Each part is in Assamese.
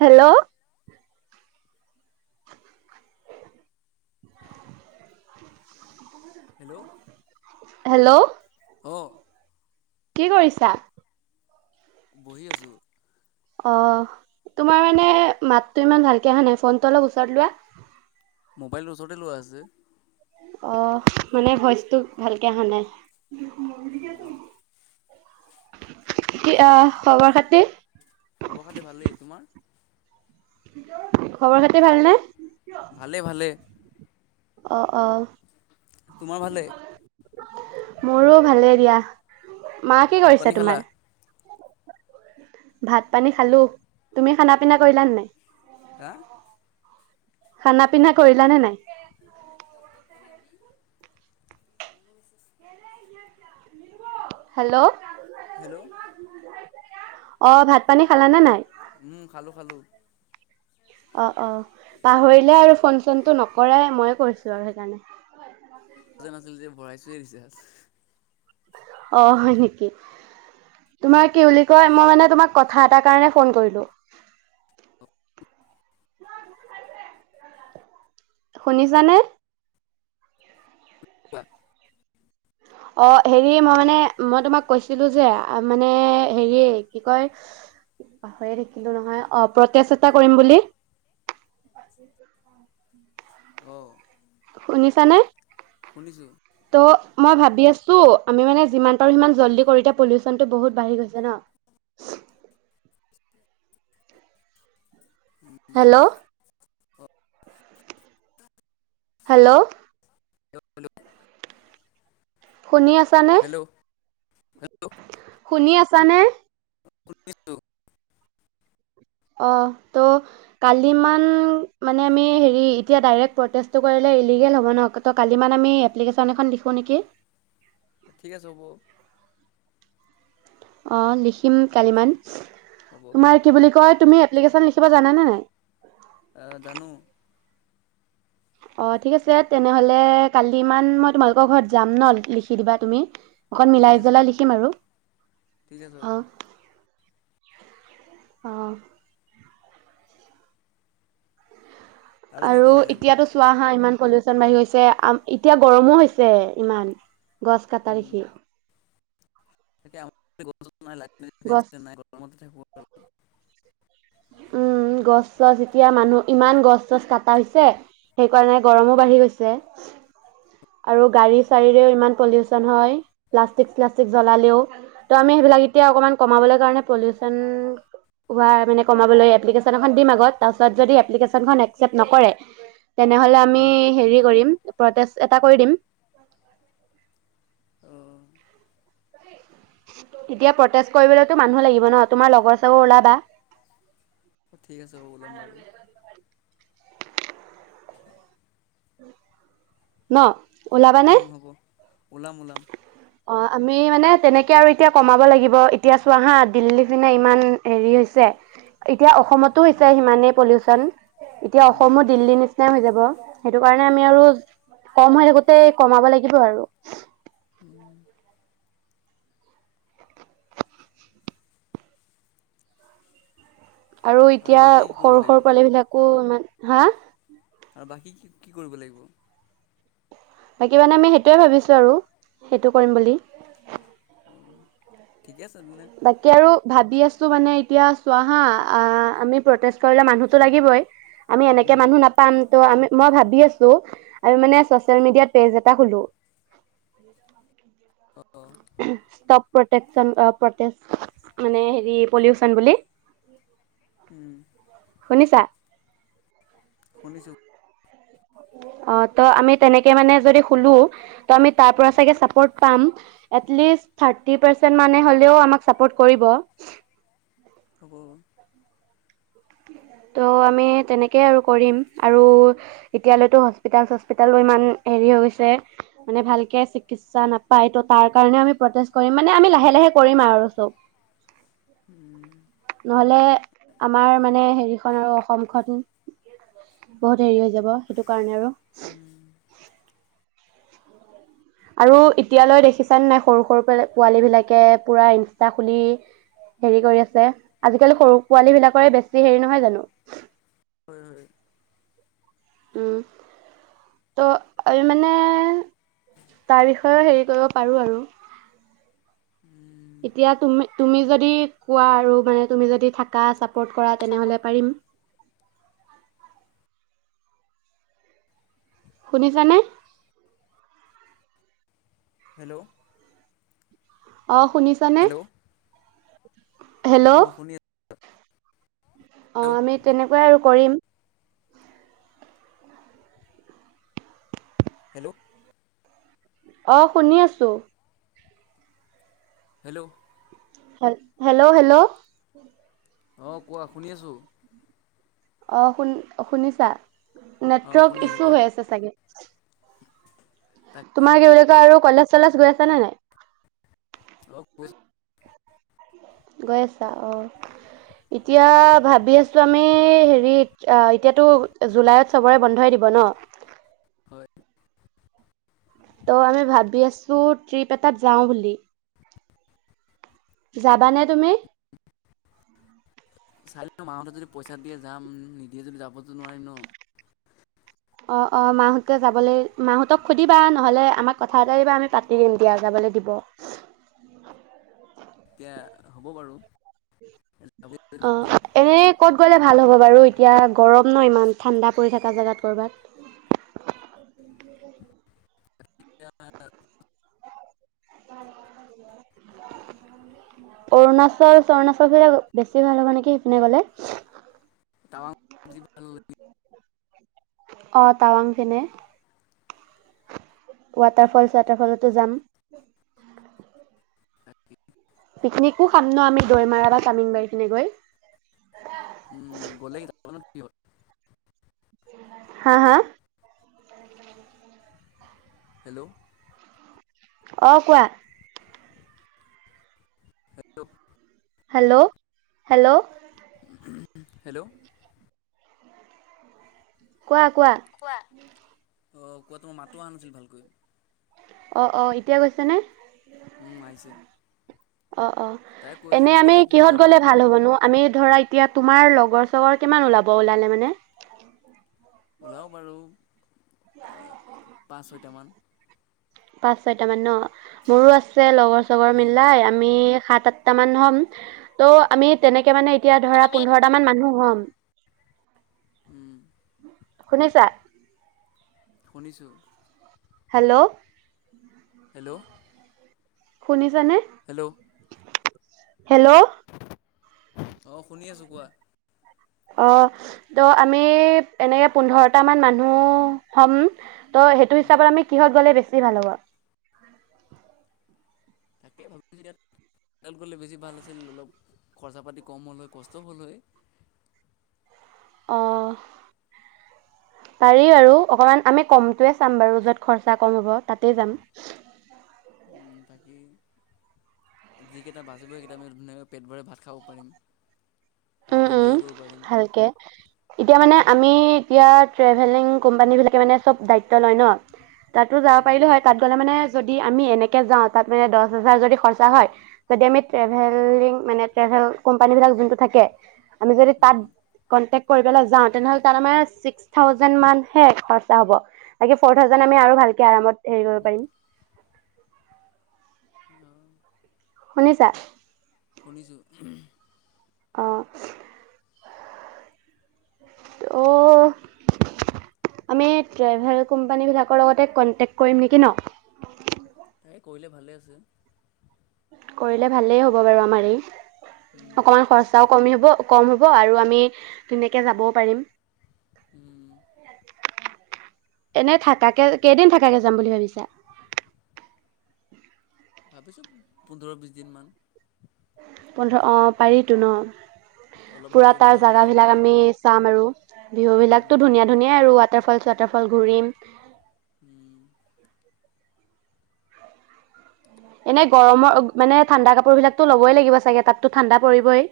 হেল্ল' হেল্ল' হেল্ল' অ। কি কৰিছা? বহি আছো। অ' তোমাৰ মানে মাতটো ইমান ভালকে অহা নাই ফনটো অলপ ওচৰত লোৱা। মোবাইলটো ওচৰতে লোৱা আছে। অহ! মানে ভইচটো ভালকে অহা নাই। অঁ কি আহ খবৰ খাতিৰ। খবৰ খাতি ভালেই। তোমাৰ? খবৰ খাতি ভালনে? ভালে ভালে। অ' অ। তোমাৰ ভালে? মোৰো ভালেই দিয়া। মা অঁ কি ভাত কৰিছে পানী খালা তোমাৰ? ভাত পানী খালো। তুমি খানা পিনা কৰিলা নাই? হা। খানা পিনা কৰিলানে নাই? হেল্ল'। হেল্ল'। অ ভাত পানী খালানে নাই? উম খালোঁ খালোঁ। অ' অ পাহৰিলে আৰু ফোন চোনটো নকৰাই মই কৈছো আৰু সেইকাৰণে। [inaudible] যে ভৰাইছো। [inaudible] অ হয় নেকি তোমাৰ। কি বুলি কয় মই মানে তোমাক। কথা এটা কাৰণে ফোন কৰিলো। শুনিছানে? [inaudible] অ হেৰি মই মানে মই তোমাক কৈছিলো যে, আ মানে হেৰিয়েই কি কয় পাহৰি থাকিলো নহয় অ প্ৰতেষ্ট এটা কৰিম বুলি। [inaudible] শুনিছানে? শুনিছো। ত মই ভাবি আছো আমি মানে যিমান পাৰো সিমান জল্দি কৰো [unintelligible] পলিউচনতটো বহুত বাঢ়ি গৈছে ন। হেল্ল' হেল্ল' [inaudible] শুনি আছা নে? হেল্ল' হেল্ল' শুনি আছা নে? উছ [inaudible] অ ত' কালিমান মানে আমি হেৰি এতিয়া ডাইৰেক্ট প্ৰটেষ্টটো কৰিলে ইলিগেল হ'ব নহ। ত' কালিমান আমি এপ্লিকেশ্যন এখন লিখোঁ নেকি? ঠিক আছে হ'ব। অ লিখিম কালিমান। হ'ব তোমাৰ কি বুলি কয় তুমি এপ্লিকেশ্যন লিখিব জানা নে নাই? অ জানো। অ ঠিক আছে তেনেহলে কালি ইমান মই তোমালোকৰ ঘৰত যাম ন লিখি দিবা তুমি। অকণ ঠিক মিলাই আছে হ'ব জলাই লিখিম আৰু ঠিক আছে হ'ব অ। আহ। কি আৰু কৰিব লাগিব এতিয়াতো চোৱা হা ইমান পলিউচন বাঢ়ি গৈছে, আম এতিয়া গৰমো হৈছে ইমান, গছ কটা দেখি। এয়া [inaudible] গছ [unintelligible] উম, গছ চছ [unintelligible] এতিয়া মানুহ ইমান গছ চছ কাটা হৈছে। সেইকাৰণে গৰমো বাঢ়ি গৈছে। আৰু গাড়ী চৰিৰেও ইমান পলিউচন হয়। প্লাষ্টিক- চ্লাষ্টিক জ্বলালেও ত' আমি সেইবিলাক তেতিয়া অকণমান কমাবলৈ কাৰণে পলিউচন হোৱা মানে কমাবলৈ এপ্লিকেশ্যন এখন দিম আগত তাৰপিছত যদি এপ্লিকেচ [unintelligible] একচেপ্ট নকৰে তেনেহলে আমি হেৰি কৰিম, প্ৰটেষ্ট এটা কৰি দিম। অ। এতিয়া প্ৰটেষ্ট কৰিবলেতো মানুহ লাগিব ন তোমাৰ লগৰ চবৰ ওলাবা। ঠিক আছে ব ওলাম বাৰু। ন? অ ওলাবানে হ'ব, ওলাম ওলাম। অ আমি মানে তেনেকে আৰু এতিয়া কমাব লাগিব। এতিয়া চোৱা হা দিল্লী পিনে ইমান হেৰি হৈছে, এতিয়া অসমতো হৈছে সিমানেই পলিউচন। এতিয়া উম অসমো দিল্লীৰ নিচিনাই হৈ যাব। উ [unintelligible] সেইটো কাৰণে আমি আৰু কম হৈ থাকোতেই কমাব লাগিব আৰু। আৰু এতিয়া বাকী কি কৰিব সৰু লাগিব সৰু পোৱালি বিলাকো ইমান হা? আৰু বাকী কি কি কৰিব লাগিব? বাকী মানে আমি সেইটোয়ে ভাবিছো আৰু, সেইটো কৰিম বুলি। ঠিকে আছে তেনে। বাকী আৰু ভাবি আছো মানে এতিয়া চোৱা হা আহ আমি প্ৰটেষ্ট কৰিলে মানুহতো লাগিবই। আমি এনেকে উম মানুহ নাপাম তো আমি। মই ভাবি আছো আৰু মানে চচিয়েল মিডিয়াত পেজ এটা খুলোঁ। অ ষ্টপ প্ৰটেকচন প্ৰটেক মানে হেৰি পলিউচন বুলি উম। শুনিছা শুনিছো অ ত' আমি তেনেকে মানে যদি খোলো ত' আমি তাৰ পৰা চাগে চাপৰ্ট পাম এটলিষ্ট থাৰ্টি পাৰ্চেন্ট মানে হ'লেও আমাক চাপৰ্ট কৰিব। হব। ত' আমি তেনেকেই আৰু কৰিম আৰু এতিয়ালৈতো হস্পিতাল চস্পিতালো ইমান হেৰি হৈ গৈছে মানে ভালকে চিকিৎসা নাপায় ত' তাৰ কাৰণে আমি প্ৰটেষ্ট কৰিম মানে আমি লাহে লাহে কৰিম আৰু চব উম নহলে আমাৰ মানে হেৰিখন আৰু অসমখন বহুত হেৰি হৈ যাব সেইটো কাৰণে আৰু হম। আৰু এতিয়ালৈ দেখিছান নাই সৰু সৰু পোৱালী বিলাকে পুৰা ইনষ্টা খুলি হেৰি কৰি আছে আজিকালি সৰু পোৱালী বিলাকৰে বেছি হেৰি নহয় জানো হয় হয় উ ত' আ মানে তাৰ বিষয়েও হেৰি কৰিব পাৰো আৰু উম এতিয়া তুমি তুমি যদি কোৱা আৰু মানে তুমি যদি থাকা চাপ তেনেহলে পাৰিম। শুনিছানে হেল্ল' অ শুনিছা নে? হেল্ল' হেল্ল' অঁ শুনি আছোঁ। অ হেল্ল' আমি তেনেকুৱাই আৰু। কৰিম। হেল্ল' অ শুনি আছো। হেল্ল'। হেল্ল' হেল্ল' অ কোৱা শুনি আছো। অ শুন শুনিছা। অঁ শুনি নেটৱৰ্ক আছোঁ ইছু কোৱা হৈ আছে চাগে তাকে তোমাক কি বুলি কই আৰু কলেজ চলাচ গৈ আছা নে নাই। অঁ গৈ আছোঁ। গৈ আছা অ এতিয়া ভাবি আছো আমি হেৰি এতিয়াতো জুলাইত চবৰে বন্ধই দিব ন। হয় ত' আমি ভাবি আছো ট্ৰিপ এটাত যাওঁ বুলি। যাবানে তুমি? চাই লও মাহতে যদি পইচা দিয়ে যাম নিদিয়ে যদি যাবতো নোৱাৰিম ন। অ অ মাহঁতকে যাবলৈ মাহঁতক সুধিবা নহলে আমাক কথা এটাাই দিবা আমি পাতি দিম দিয়া যাবলৈ দিব। এতিয়া হ'ব বাৰু অ এনে কত গলে ভাল হ'ব বাৰু এতিয়া গৰম ন ইমান। ঠাণ্ডা পৰি থকা জেগাত ক'ৰবাত। [unintelligible] অৰুণাচল তৰুণাচল ফালে বেছি ভাল হ'ব নেকি? সিপিনে গ'লে। টাৱাং যি [unintelligible] অ' টাৱাং ফিনে। ৱাটাৰফল ছোৱাটাৰফলতো যাম। পিকনিকো খাম ন আমি দৈমাৰা বা তামিং বাৰি পিনে গৈ। উম গলে [unintelligible] হা হা হেল্ল'। অ কোৱা। Hello hello hello. হেল্ল'। কোৱা। কোৱা। অ কোৱা তোমাৰ মাতটো অহা নাছিল ভালকৈ। অ অ এতিয়া গৈছেনে? উম আহিছে। অ অ তাই কৈ এনে আছিলোঁ আমি গ'লে কিহত যাবা? গ'লে ভাল হ'বনো আমি ধৰা এতিয়া তোমাৰ লগৰ চগৰ কিমান ওলাব ওলালে মানে? ওলাও বাৰু পাঁচ, ছয় তা মান। পাঁচ ছয়ট মান ন মোৰো আ ছে লগৰ চগৰ উম। মিলাই আমি সাত আঠটা মান হ'ম, ত' আমি তেনেকে মানে এতিয়া ধৰা আমি পোন্ধৰটা মানুহ হ'ম। উম, [inaudible] [inaudible] শুনিছা? শুনিছোঁ। হেল্ল' হেল্ল' শুনিছা নে? হেল্ল' হেল্ল' অ', শুনি আছোঁ কোৱা। অ', ত' আমি এনেকে পোন্ধৰটা মান মানুহ হম। ত' সেইটো উম, হিচাপত আমি কিহত গ'লে বেছ [unintelligible] ভাল হ'ব। তাকেই ভাবিছোঁ, ইয়াত গ'লে বেছি ভাল আছিল অলপ, খৰচা পাতি কম হ'ল হয়, কষ্ট হ'ল হয়। অঁ পাৰি আৰু অকনমান আমি কমটোৱে চাম বাৰু য'ত খৰচা কম হ'ব তাতে যাম। বাকী যিকেইটা বাজিব সকেইটা আমি ধুনীয়াকৈ পেট ভৰে ভাত খাব পাৰিম উম অলপ উম ইনজয়ো কৰিব পাৰিম। ভালকে এতিয়া মানে আমি এতিয়া ট্ৰেভেলিং কোম্পানী বিলাকে মানে চব দায়িত্ব লয় ন তাতো যাব পাৰিলো উম, হয় তাত গ'লে মানে যদি আমি এনেকে যাওঁ তাত মানে দহ হাজাৰ যদি খৰচা হয় যদি আমি ট্ৰেভেলিং মানে ট্ৰেভেল কোম্পানী বিলাক যোনটো থাকে উ [inaudible] আমি যদি তাত উম। কনটেক্ কৰিবলৈ যাঁও তেনেহলে তাত আমাৰ, চিক্স থাউজেণ্ড মান হে হ'ব, খৰচা হয় বাকি ফৰ থাউজেণ্ড আৰু ভাল কে। হেৰি কৰিব পাৰিম অঁ [inaudible] শুনিছা শুনিছো অঁ ত' আমি ট্ৰেভেল কোম্পানী বিলাকৰ লগতে কনটেক্ট কৰিম নেকি ন তাই কৰিলে ভালে আছে কৰিলে ভালেই হ'ব বাৰু আমাৰ এই উম অকমান খৰচাঁও কমিব কম হ'ব আৰু আমি, তেনেকৈ যাব পাৰিম উম এনে থাকাকে কেইদিন থাকাকে যাম বুলি ভাবিছা ভাবিছো পোন্ধৰ বিশ দিন মান পোন্ধৰ অঁ পাৰি জুনত অলপ পুৰা ভালকৈ ঘূৰা তাৰ ফুৰা জাগা হ'ব বিলাক পাৰিম আমি চাম আৰু বিহু বিলাকতো উম ধুনীয়া ধুনীয়া আৰু ৱাটাৰ ফল ৱাটাৰ ফল ঘূৰিম। উম। এনেই গৰমৰ মানে ঠাণ্ডা কাপোৰ বিলাকতো ল'বই লাগিব চাগে, তাততো ঠাণ্ডা পৰিবই।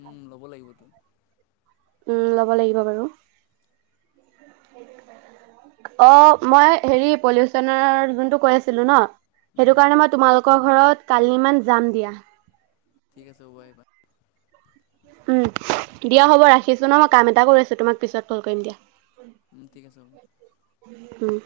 উম ল'ব লাগিবতো। উম লব লাগিব বাৰু অঁ মই হেৰি পলিউচনৰ যোনটো কৈ আছিলো ন সেইটো উম কাৰণে মই তোমালোকৰ ঘৰত কালিমান যাম দিয়া ঠিক আছে আকৌ আহিবা। উম দিয়া হ'ব ৰাখিছো ন মই কাম এটা কৰি আছো তোমাক পিছত কল কৰিম দিয়া ঠিক আছে হ'ব উম